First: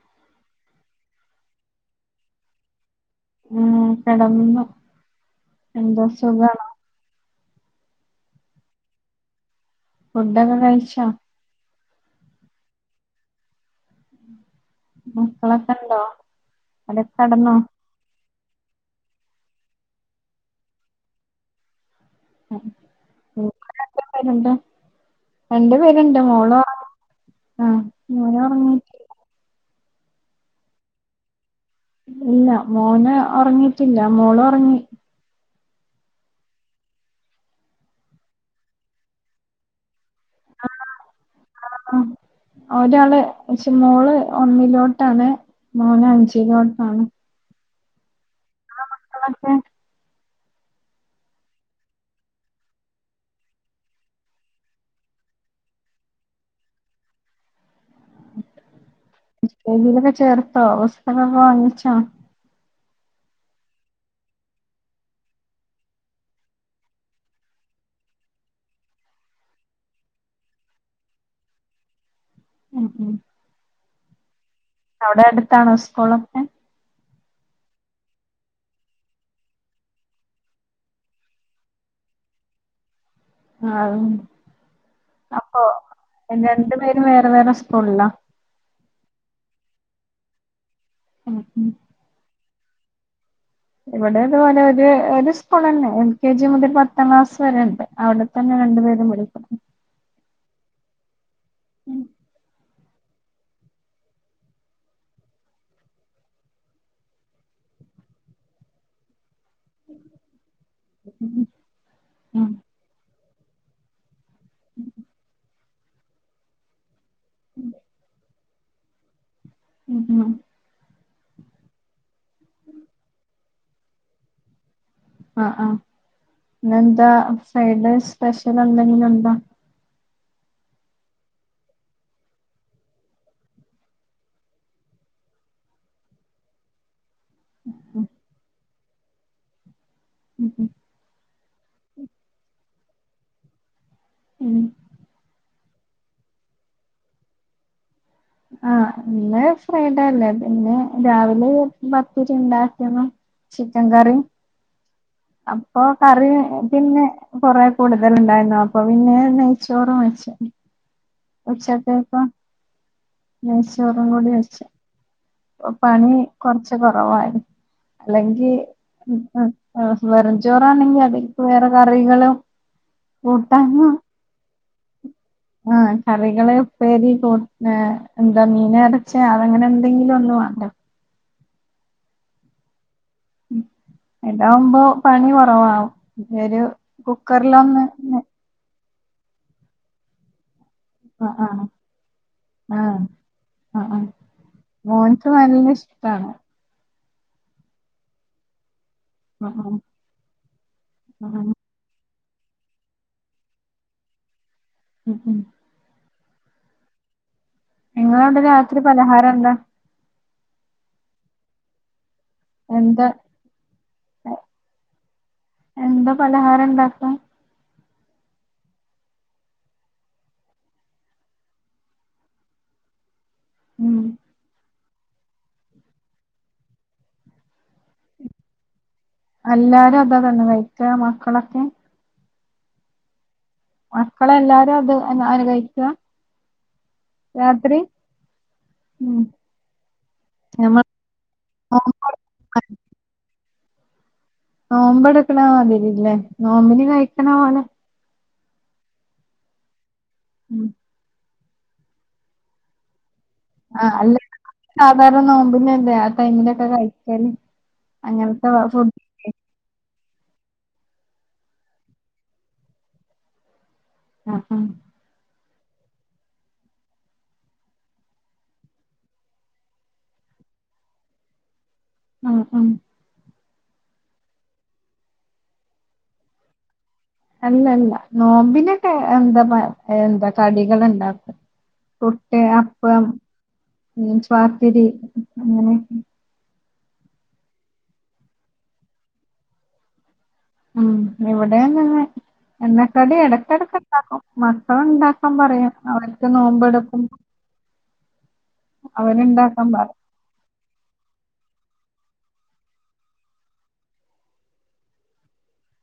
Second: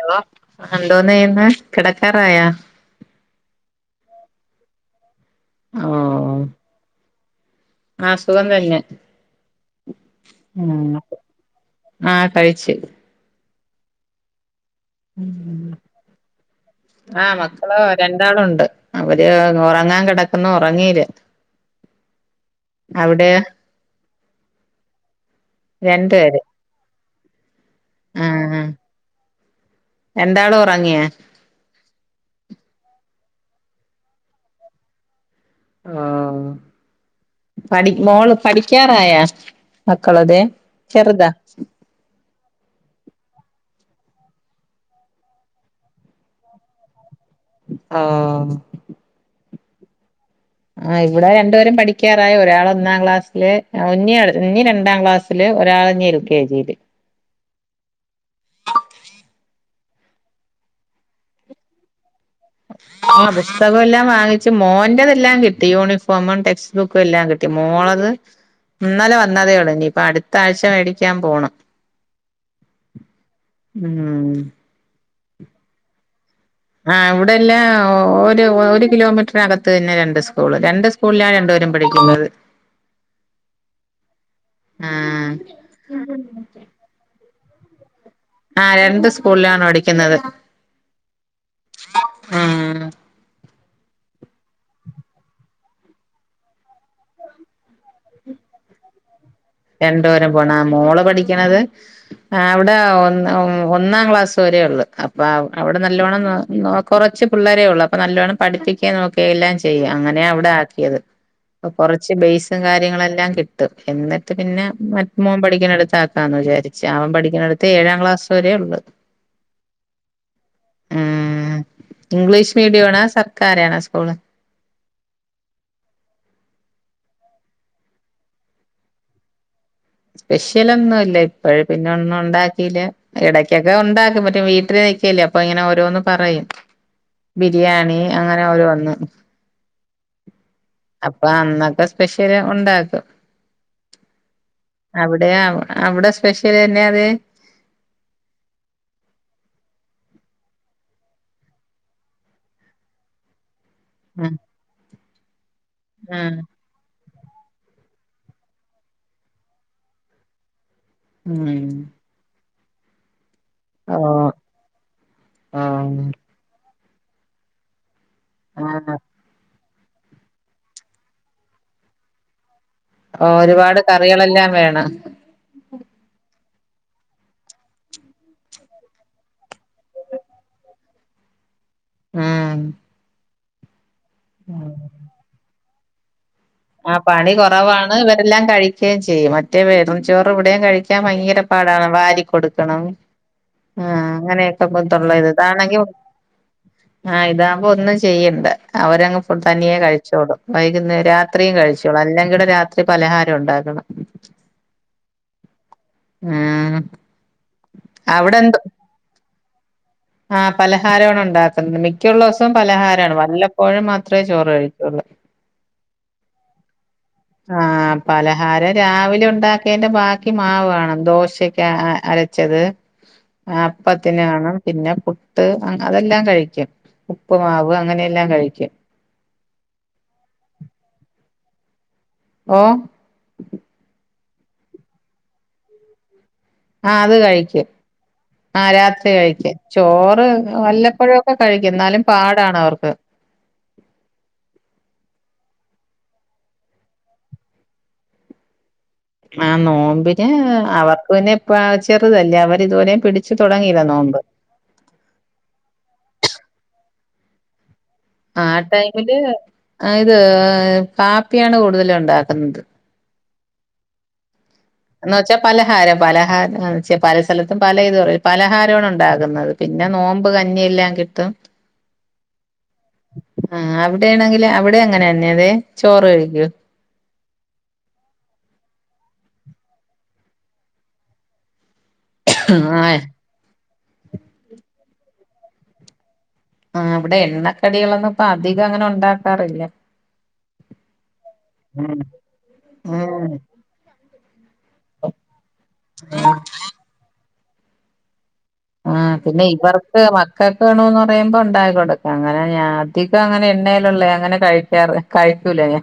ഏതാ എന്തോന്നചെയ്യുന്നേ കിടക്കാറായോ ഉം കിടന്നു ഓ എന്ത സുഖാണോ ആ സുഖം തന്നെ ഫുഡൊക്കെ ഉം കഴിച്ചോ ആ കഴിച്ച് മക്കളെക്കെ ണ്ടോ ഒര് കെടന്നോ ഒരാളുണ്ട് അവര് ഉറങ്ങാൻ കിടക്കുന്നു ഉറങ്ങീല്ല അവിടെയോ [unintelligible] രണ്ട് പേരുണ്ട് മോൾ ഉറങ്ങി അഹ് ആ മോന് ആ ഉറങ്ങിയിട്ടില്ല രണ്ടാളും ഉറങ്ങിയാ ഇല്ല മോന് ഉറങ്ങിയിട്ടില്ല മോള് ഉറങ്ങി അഹ് പഠി മോള് പഠിക്കാറായോ പ [unintelligible] ചെറുതാ പക്ഷെ മോള് ഒന്നിലോട്ടാണ് മോന് അഞ്ചിലോട്ടാണ് ആ ങ്ങളെ മക്കളൊക്കെ അഹ് ഇവിടെ രണ്ടുപേര് പഠിക്കാറായി ഒരാള് ഒന്നാംക്ലസിൽ അ ഇനി ഇനി രണ്ടാം ക്ലസിൽ ഒരാൾ ഇനി ള് കെ ജിൽ സ്കൂളിലൊക്കെ ചേർത്തോ അവസ്ഥൊക്കൊക്കെ വാങ്ങിച്ചാ ആഹ് പുസ്തകം എല്ലാം വാങ്ങിച്ചു മോൻ്റെതെല്ലാം കിട്ടി യൂണിഫോമും ടെക്സ്റ്റ്ബുക്കും എല്ലാം കിട്ടി മോളെത് ഇന്നാലെ വന്നതേ ഉള്ളു ഇനിയിപ്പ അടുത്ത ആഴ്ച മേടിക്കാൻ പോണം മ് മ് ഉമ് അവിടെ അടുത്താണൊ സ്കൂളോക്കെ ആ ഇവിടെല്ല ഒരു ഒരു കിലോമീറ്റർ അകത്ത് തന്നെ രണ്ട് സ്കൂള് രണ്ട് സ്കൂളിലാ രണ്ടുപേരും പഠിക്കുന്നത് ആഹ് ആ അപ്പൊ രണ്ടു പേരും വേറെ വേറെ സ്കു കൊള്ളാം ആ രണ്ട് സ്കൂളിലാണ് പഠിക്കുന്നത് മ് മ് ഉമ് ഇവിടെതുപോലെ ഒരു ഒരു സ്കൂൾ തന്നെ എൽകെജി മുതൽ പത്താം ക്ലാസ് വരെ ഉണ്ട് അവിടെത്തന്നെ രണ്ടു പേരും പഠിക്കു- രണ്ടപോരം പോണ മോള് പഠി- ക്കണത് ആഹ് വി- പ്പ ഒന്നാം ഒ ഒന്നാം ക്ലാസ് വരെ ഉള്ളൂ അപ്പ അവിടെ നല്ലോണ്ണം നോ നോക്ക് കുറച്ച് പിള്ളരെഒള്ളു അപ്പ നല്ലൊണ്ണം പഠിപ്പിക്കും നോ എല്ലാം ചെയ്യാം അങ്ങനെയാ അവടെ ആക്കിയത് കൊറച്ച് ഉം ബേസും കാര്യങ്ങളുമെല്ലാം കിട്ട് ത് എന്നി പിന്നെ മ മോൻ പഠിക്കണിടത്ത് ചേർത്താന്ന് വിചാരിച്ച് ആ പഠിക്കണിടത്തെ ഏഴാം ക്ലാസ്സ്‌ വരെള്ള്. ഉം ഉം ആഹ് ഇംഗ്ലീഷ് മീഡിയാണോ സർക്കാരാണോ സ്കൂള് ആ ആ പിന്നെന്താ ഫ്രൈഡേ സ്പെഷ്യൽ എന്തെങ്കിലും ഉണ്ടോ? സ്പെഷ്യലൊന്നുല്ല ഇപ്പഴ് പിന്നൊന്നുണ്ടാകീല ഇടക്കൊക്കെ ഉണ്ടാക്കും മറ്റേ വീട്ടിലിരികീലെ അപ്പൊ ഓരോന്ന് പറയും. ബിരിയാണി അങ്ങനെ ഓരോന്ന്. [inaudible] അപ്പൊ അന്നക്ക സ്പെഷ്യല് ഒണ്ടാക്കും. ഉം അവിടെയാവ് അവടെ സ്പെഷ്യല് എന്യാത് ആഹ് ഇന്ന് ഫ്രൈഡേ അല്ലേ പിന്നെ രാവിലെ [unintelligible] ചിക്കൻ കറിം ഉം അപ്പൊ കറി ഉം പിന്നെ കൊറേകൂടുതല് ഇണ്ടയുന്നു അപ്പൊ പിന്നെ നെയ്‌ച്ചോറും വെച്ച് ഉം ഉച്ചത്തേക്കോ ഓ നെയ്‌ച്ചോറും കൂടി വെച്ച് ഓ അപ്പൊ പണി കൊറച്ച് [unintelligible] കൊറവായി അല്ലെങ്കി ആഹ് ഉം ഉം ആഹ് വെറും ചോറാണെകി അതിൽക്കി വേറെ കറികളോ ഓരുപാട് കറികളെല്ലാം വേണം ആഹ് കറികള് ഉപ്പേരി കൂ ഏഹ് എന്താ മീൻ [unintelligible] അങ്ങനെ എന്തെങ്കിലും ഒന്ന് വാണ്ടേ ഉം [inaudible] ഇതാവുമ്പോ പണി കൊറവാ ആ പണി കൊറവാണ് ഇവരെല്ലാം കഴി ക്കേം ചെയ്യും മറ്റേ വെറും ചോറ് ഇവിടെം കഴിക് ക്കാൻ ആഹ് ഭയങ്കര ആഹ് പാടാണ് വാരി കൊടുക്കണം ആഹ് ആഹ് ഉം ആഹ് അങ്ങനൊക്കെ ബുദ് മോൻക്ക് [unintelligible] നല്ല ഇതാണെങ്കിൽ ഇഷ്ടാണ് ആ ഇതാവുമ്പോ ഒന്നും ചെയ്യണ്ട അവരങ്ങ് ഫുഡ്‌ ആഹ് തനിയെ ആഹ് കഴിച്ചോളും വൈകുന്നേര ആഹ് രാത് കഴിച്ചോളും അല്ലെങ്കിവ്ടെ രാത്രി പലഹാരം ഉണ്ടാക്കണം ഉം ഉം ആ നിങ്ങളവിടെ രാത്രി പലഹാരന്താ ആ പലഹാരവ്ടെണ്ടാക്കുന്ന [unintelligible] ഇക്കയുള്ള ദിവസം പലഹാരാണ് വല്ലപ്പോഴും മാത്ര ചോറ് കഴിക്കൊള്ളൂ പലഹാരണ്ടാക്ക ആ പലഹാരം രാവിലെണ്ടാക്കിയെൻ്റെ ബാക്കി മാവ് കാണും ദോശക്കെ അരച്ചത് ആ ഉം അപ്പത്തിന് കാണും പിന്നെ പുട്ട് അങ് അതെല്ലാം കഴിക്കും ഉപ്പ്മാവ് അല്ലാരും അതാ തന്നെ കഴിക്കാ മക്കളൊക് ക്കെ ഓ മക്കളെല്ലാരും അത് അനു അനുകഴിക്ക ആ അത് കഴിക്കും ആ രാത്രി ഉം കഴിക്ക ചോറ് ഞമ്മ വല്ലപ്പോഴൊക്കെ കഴിക്കുംന്നാലും പാടാണ് അവർക്ക് നോമ്പ് എട്ക്ക്ണ മാതിരില്ലേ നോമ്പിന് കഴിക്ക്ണ പോലെ ആ നോമ്പ് ഏ ഉം അവർക്ക് നി പ്പാ ചെറുതല്ല അവർ ഇതുപോലെ [unintelligible] [unintelligible] അങ്ങനത്തെ ഫുഡ് [unintelligible] [unintelligible] [unintelligible] എന്ന് വെച്ചാ പലഹാരം പലഹാരം മ് ചെ പല സ്ഥലത്തും പല ഇത് പലഹാരൊട്ണ്ടാകുന്നത് പിന്നെ നോമ്പ് കഞ്ഞില്ലാം കിട്ടും ആ ആ ആ അവിടേണെങ്കില് അവിടെ അങ്ങനെന്നെത് ചോറ് കഴിക്കോ അല്ലല്ല നോമ്പിനൊക്കെ എന്തപ എന്താ കടികളുണ്ടാക്കും പുട്ട് ആ അപ്പം നൈസ് പാത്തിരി അങ്ങനെ ആ ഇവിടെ എണ്ണക്കടികളൊന്നും പ്പൊ അധികംങ്ങനെ ഉണ്ടാക്കാറില്ല ഉം ഉം ഇവടങ്ങനെ എണ്ണക്കടി ഉം എടക്കട്ക്ണ്ടാക്കും മക്കള്ണ്ടാക്കാംപറയും അവർക്ക് നോമ്പ് എടുക്കുമ്പൊ ആ പിന്നെ അവര്ണ്ടാക്കാൻ പറയും ഇവർക്ക് മക്കക്ക്ന്ന് പറയുമ്പോണ്ടായ് കൊടുക്കും അങ്ങനെ ഞാൻ അധികംങ്ങനെ എണ്ണയിലുള്ളേ അങ്ങനെ കഴിക്കാറ് കഴിക്കൂലല്ല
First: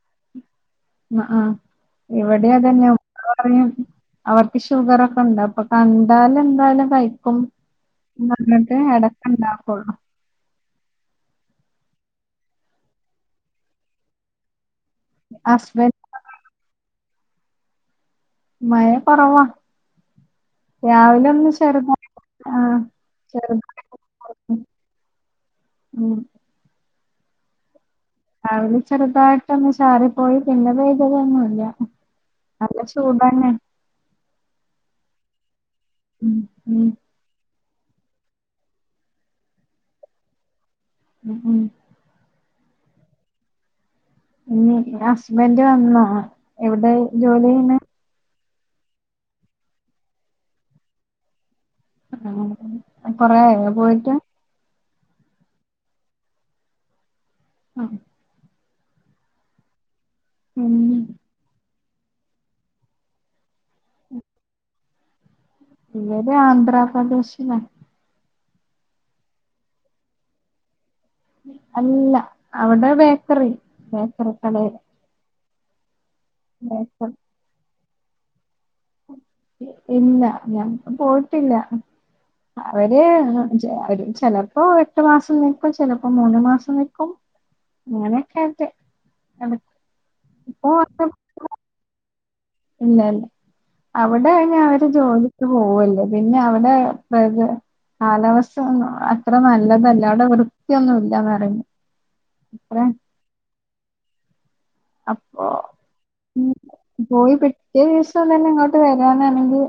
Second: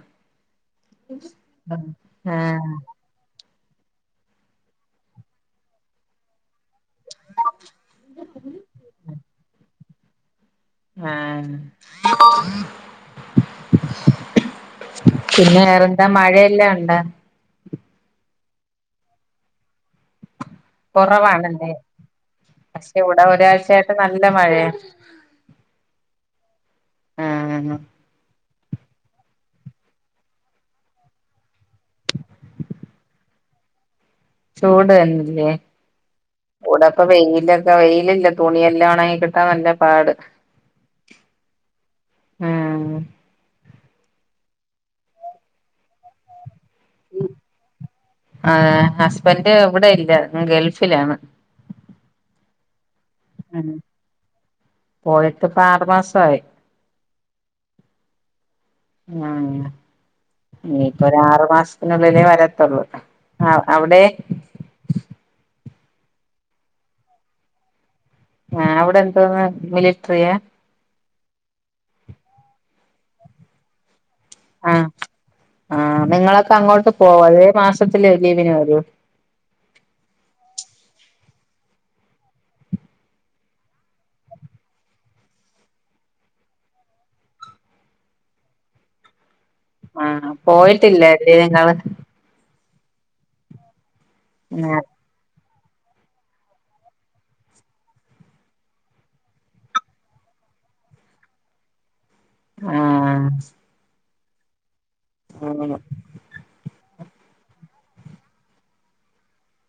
അ ആ ആഹ് ഇവിടെയതന്നെ പറയും അവർക്ക് ഷുഗറൊക്കെണ്ടോ പ്പൊ കണ്ടാലന്തായലും കൈക്കും വന്നിട്ട് അട [unintelligible] ആഹ് പിന്നെ ഹസ്ബൻഡ് വേറെന്താ മഴയെല്ലാംഉണ്ടാ മഴ കുറവാ കുറവാണല്ലേ ആഹ് പക്ഷെ ഇവിടെ ഒരാഴ്ച്ച ആയിട്ട് ചെറുതായിട്ട് നല്ല മഴയാ ഉം ആഹ് രാവിലെ ചെറുതായിട്ട് ഒന്ന് ചാറിപ്പോയി പിന്നെ പെയ്തതൊന്നും ഇല്ല നല്ല ചൂടാണ് ചൂട് തന്നെയല്ലേ ഉം ഉം എവിടൊക്കെ വെയിൽ വെയിലില്ല തുണിയെല്ലാം ഉണങ്ങി കിട്ടാൻ വലിയ പാട് ഉം ഉം ആഹ് പിന്നെ ഹസ്ബൻഡ് വന്നോ എവിടെ ജോലി ചെയ്യണേ ആഹ് ഹസ്ബൻഡ് ഇവിടെ ഇല്ല അങ്ങ് ഗൾഫിലാണ് ആണോ കുറെ ആയോ പോയിട്ട് പോയിട്ട് ഇപ്പം ആറുമാസമായി ആഹ് മ്മ് ഉം ഇനിയിപ്പോ ഒരു ആറുമാസ പിന്നെ ഇതിനെ വരത്തൊള്ളൂ ആഹ് അവിടെ ഇവര് ആന്ധ്രാപ്രദേശിലാ ആഹ് അവിടെന്തോന്നു മിലിട്രിയാ അല്ലാ അവിടെ ബേക്കറി കടേൽ ആഹ് നിങ്ങളൊക്കെ അങ്ങ്ട്ട് പോകുവോ അതെ മാസ സത്തില് ലീവിന് വരോ ഇല്ല നമ്മള് പോയിട്ടില്ല അവര് ചിലപ്പോൾ എട്ടുമാസംനിക്കും ചിലപ്പോൾ മൂന്ന്മാസം നിക്കും അങ്ങനെയൊക്കെ ആഹ് ഇപ്പൊ പോയിട്ടില്ല അല്ലെ നിങ്ങള് ഇല്ല ല്ല അവിടെ അതിനു അവര് ജോലി ക്ക് പോകുവല്ലേ പിന്നെ അവിടെ പ്രക് കാലാവസ്ഥ അത്രനല്ലതല്ല അവിടെ വൃത്തി ഒന്നുമില്ല പറയുന്നേ ആഹ് അപ്പൊ ആ ഉം പോയി പിറ്റേ ദിവസം തന്നെ ഇങ്ങോട്ട് വരാനാണെങ്കി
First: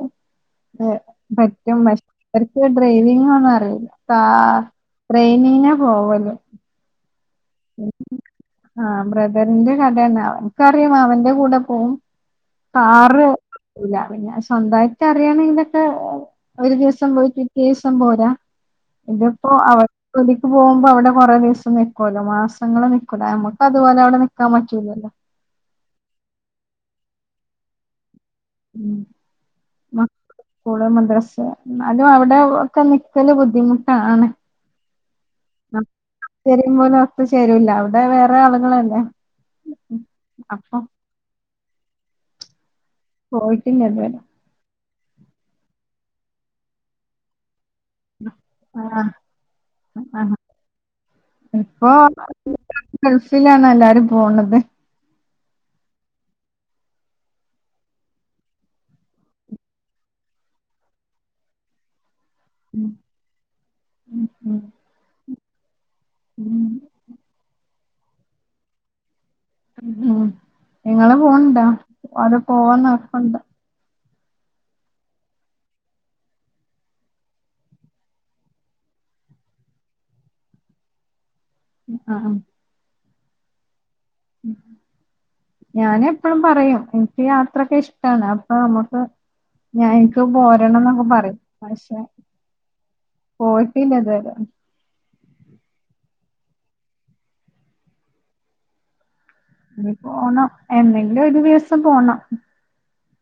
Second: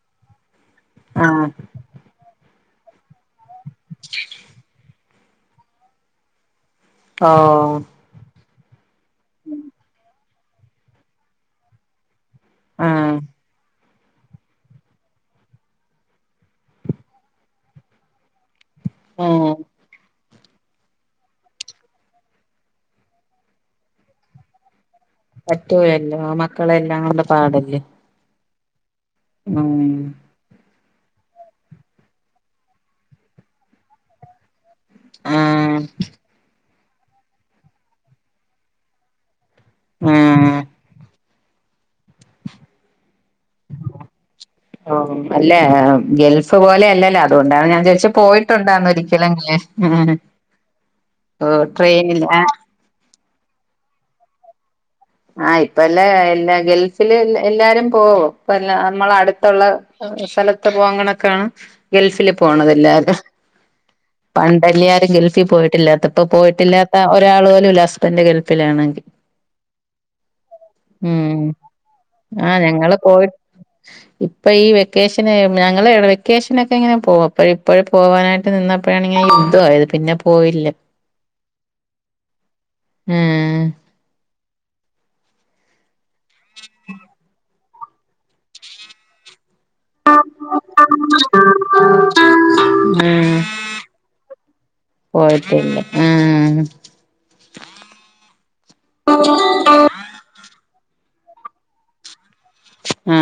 [unintelligible] ഈ ഡ്രൈവിങ്ങൊന്നും അറിയൂല പാ ട്രെയിനിന പോവല് ആ ആ ബ്രദറിന്റെ കടെണാവോ കറി മാമന്റെ കൂടെ പോവും ആ കാറു ഉഞ്ഞാ പിഞ്ഞാ സ്വന്തായിട്ട് അറിയാണെങ്കിയൊക്കെ ഒരു ദിവസം പോയി പിറ്റേസം പോയ ആ ഇത്പ്പോ അവർക്ക് വേണ്ടി പോവുമ്പോ അവടെ കൊറേ ദിവസം നിക്കോ മാസങ്ങൾ നിക്കൂല നമ്മക്ക് അത് പോലെ അവിടെ നിക്കാൻ പറ്റൂലല്ലോ പറ്റൂലല്ലോ മക്കളെല്ലാം പാടല്ലേ ഉം ഉം സ്കൂള് മദ്രസ്സ് ന്നാലു അവടെ ഒക്കെ നിക്കല് ബുദ്ധിമുട്ടാണ് ആ നമുക്ക് [unintelligible] അവിടെ വേറെ ആളുകളല്ലേ ഉം. ഏ അപ്പൊ പോയിട്ടില്ലതുവരെ ഷോറൂമല്ലേ ഗൾഫ് പോലെ അല്ലല്ലോ അത് കൊണ്ടാണ് ഞാൻ ദേശ് പോയിട്ടുണ്ടോ ആഹ് അമേരിക്കേലങ്ങനെ ആഹ് ഓ ട്രെയിനില പിന്നെ ആണോ എല്ലാരും പോണത് ആ ഇപ്പൊ ഇല്ല എല്ലാ ഗൾഫില് എല്ലാരുംപോവോഇപ്പൊ ള്ള നമ്മൾ അടുത്തൊള്ളാ ഹസനത് പോവണ് കാണാൻ ഗൾഫില് ഉം പോണതെല്ലാരും ഉം പണ്ടല്ലേ ഞാൻ ഗൾഫിൽ പോയിട്ടില്ലാത്ത പ്പൊ ഉം പോയിട്ടില്ലാത്ത ഒരാള് പോലുല്ല തന്റെ ഗൾഫിലാണെങ്കി അദ്ധോ നിങ്ങള് പോണുണ്ടോ ഓല് പോവുന്നൊർപ്പുണ്ടോ ഇപ്പേയീ വെക്കേഷന് ഞങ്ങള്എ വെക്കേഷനൊക്കെ എങ്ങനെ പോവും ഇപ്പൊ പോവാനായിട്ട് നിന്നപ്പോഴാണെങ്കി യുദ്ധോ ആയത് പിന്നെപോയില്ല അ ആ ആ ഉം ഞാന് ഞാൻ പറയും എനിക്ക് ഞാൻ ത്രക്കിഷ്ടാണ് അപ്പൊ നമുക്ക് ഞാൻ ഇന്ക്കും പോരണം ന്നൊക്കെ പറയും പക്ഷെ ഉം പോയിട്ടില്ല ത് രെ പോയിട്ടില്ല ആ ഞ്ഞി പോണം എന്നെങ്കിലൊരു ദിവസം പോണം ആ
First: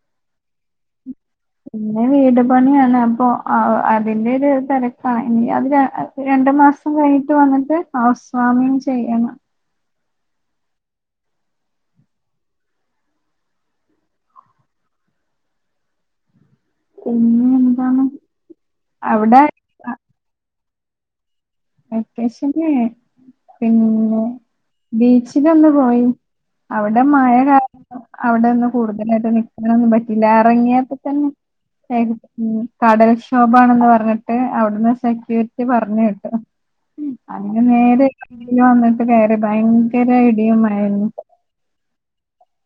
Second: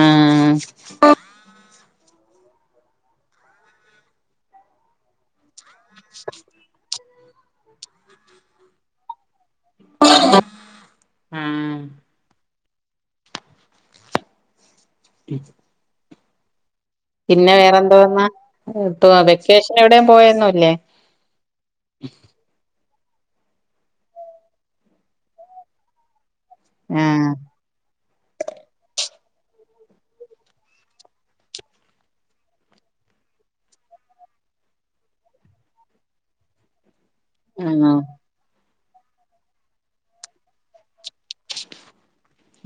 ഞാൻ വീട്ടുപണിയാണ് അപ്പോ അതിൻ്റെ ഒരു തിരക്കാണ് അത് രണ്ട് മാസം കഴിഞ്ഞിട്ട് വന്നിട്ട് ഹൗസ് ഫാമിങ്ങ് ചെയ്യാണ്. [inaudible] ഉം [inaudible] പിന്നെ വേറെന്തൊ പറഞ്ഞേ അവിടെ വെക്കേഷന് എവിടെയും പോയൊന്നുമില്ലേ. വേക്കേഷന് പിന്നെ ബീച്ചിലൊന്ന് പോയി അവിടെ ആഹ് മഴ കാരണം അവിടെയൊന്നും കൂടുതലെറിങ്ങി [inaudible] പറ്റിയില്ല ഇറങ്ങിയപോൾ തന്നെ കടൽക്ഷോഭമാണെന്ന് പറഞ്ഞിട്ട് അവിടെന്ന് സെക്യൂരിറ്റി. പറഞ്ഞുവിട്ടു. ഉം അങ്ങനെ ആണോ [inaudible] വന്നിട്ട് ചില ഭയങ്കര ഇടിയും മഴയും കിട്ടും.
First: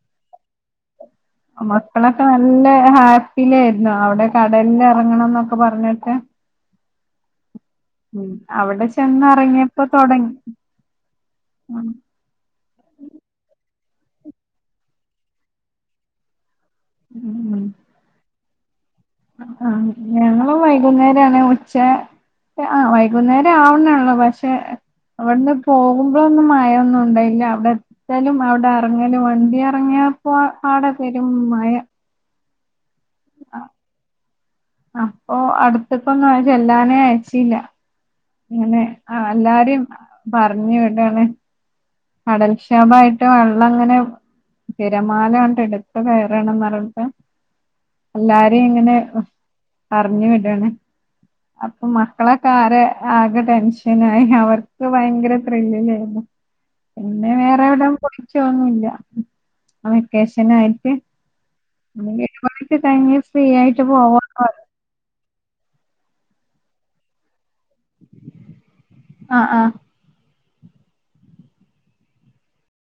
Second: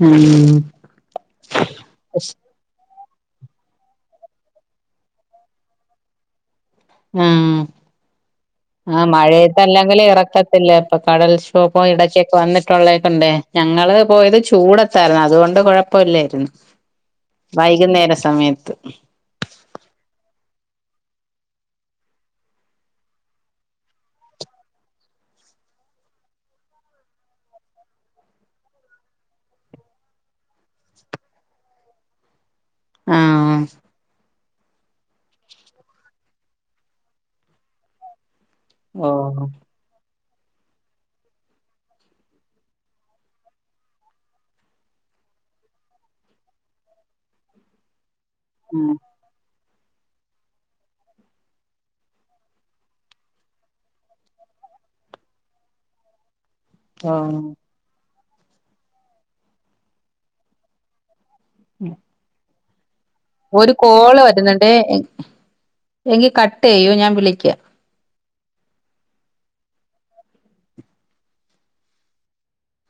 ഉം മക്കളൊക്കെ നല്ല പിന്നെ അവന് കടലിൽ ഇറങ്ങണമെന്ന് ഒക്കെ പറഞ്ഞിട്ട് ഉം അവിടെ ആ മഴയത്ത് ചെന്നെറങ്ങിയപ്പോ അല്ലെങ്കിളെ തൊടങ്ങി. ഇറക്കത്തില്ലായിരുന്നു കടൽക്ഷോഭം ഉം ഇടയ്ക്കൊക്കെ വന്നിട്ടുള്ളതു കൊണ്ടേ പോയത് ചൂടതായിരുന്നു അതുകൊണ്ട് കുഴപ്പമില്ലായിരുന്നു. വൈകുന്നേര സമയത്ത് [inaudible] ആ ഞങ്ങളും വൈകുന്നേരമണ് ഉച്ച ആ വൈകുന്നേരമാവുന്നൊള്ളൂ പക്ഷേ ഇവിടെന്നു പോകുമ്പോൾ ഒന്നും മഴയൊന്നുമുണ്ടായില്ല അവിടെ എത്തലും അവിടെ ഇറങ്ങലും വണ്ടി ഇറങ്ങിയപ്പോ അവടെ പേരും മഴ അ ആഹ് അപ്പോ അടുത്തിക്കൊന്നും ചെല്ലനെ അഴിക്കിള ഓ ഇങ്ങനെആ എല്ലാരെയും പറഞ്ഞു കേൾക്കല്ലേ കടൽക്ഷോഭമായിട്ട് വെള്ളംങ്ങനെ തിരമാല എടുത്ത് കയറാന് [inaudible] എല്ലാവരെയും ഇങ്ങനെ പറഞ്ഞുവിടാന് അപ്പോ മക്കളോ ഒക്കെ ആകെ ടെൻഷനായി അവർക്ക് ഭയങ്കര ത്രില്ലിംഗായിരുന്നു. ഓ പിന്നെ വേർവാടിം പോയി [inaudible] വെക്കേഷനായിട്ട് [inaudible] ഒരു കോൾ വരുന്നുണ്ടേ എങ്കിൽ കട്ട് ചെയ്യൂ ഞാൻ വിളിക്കാം. ആ ആ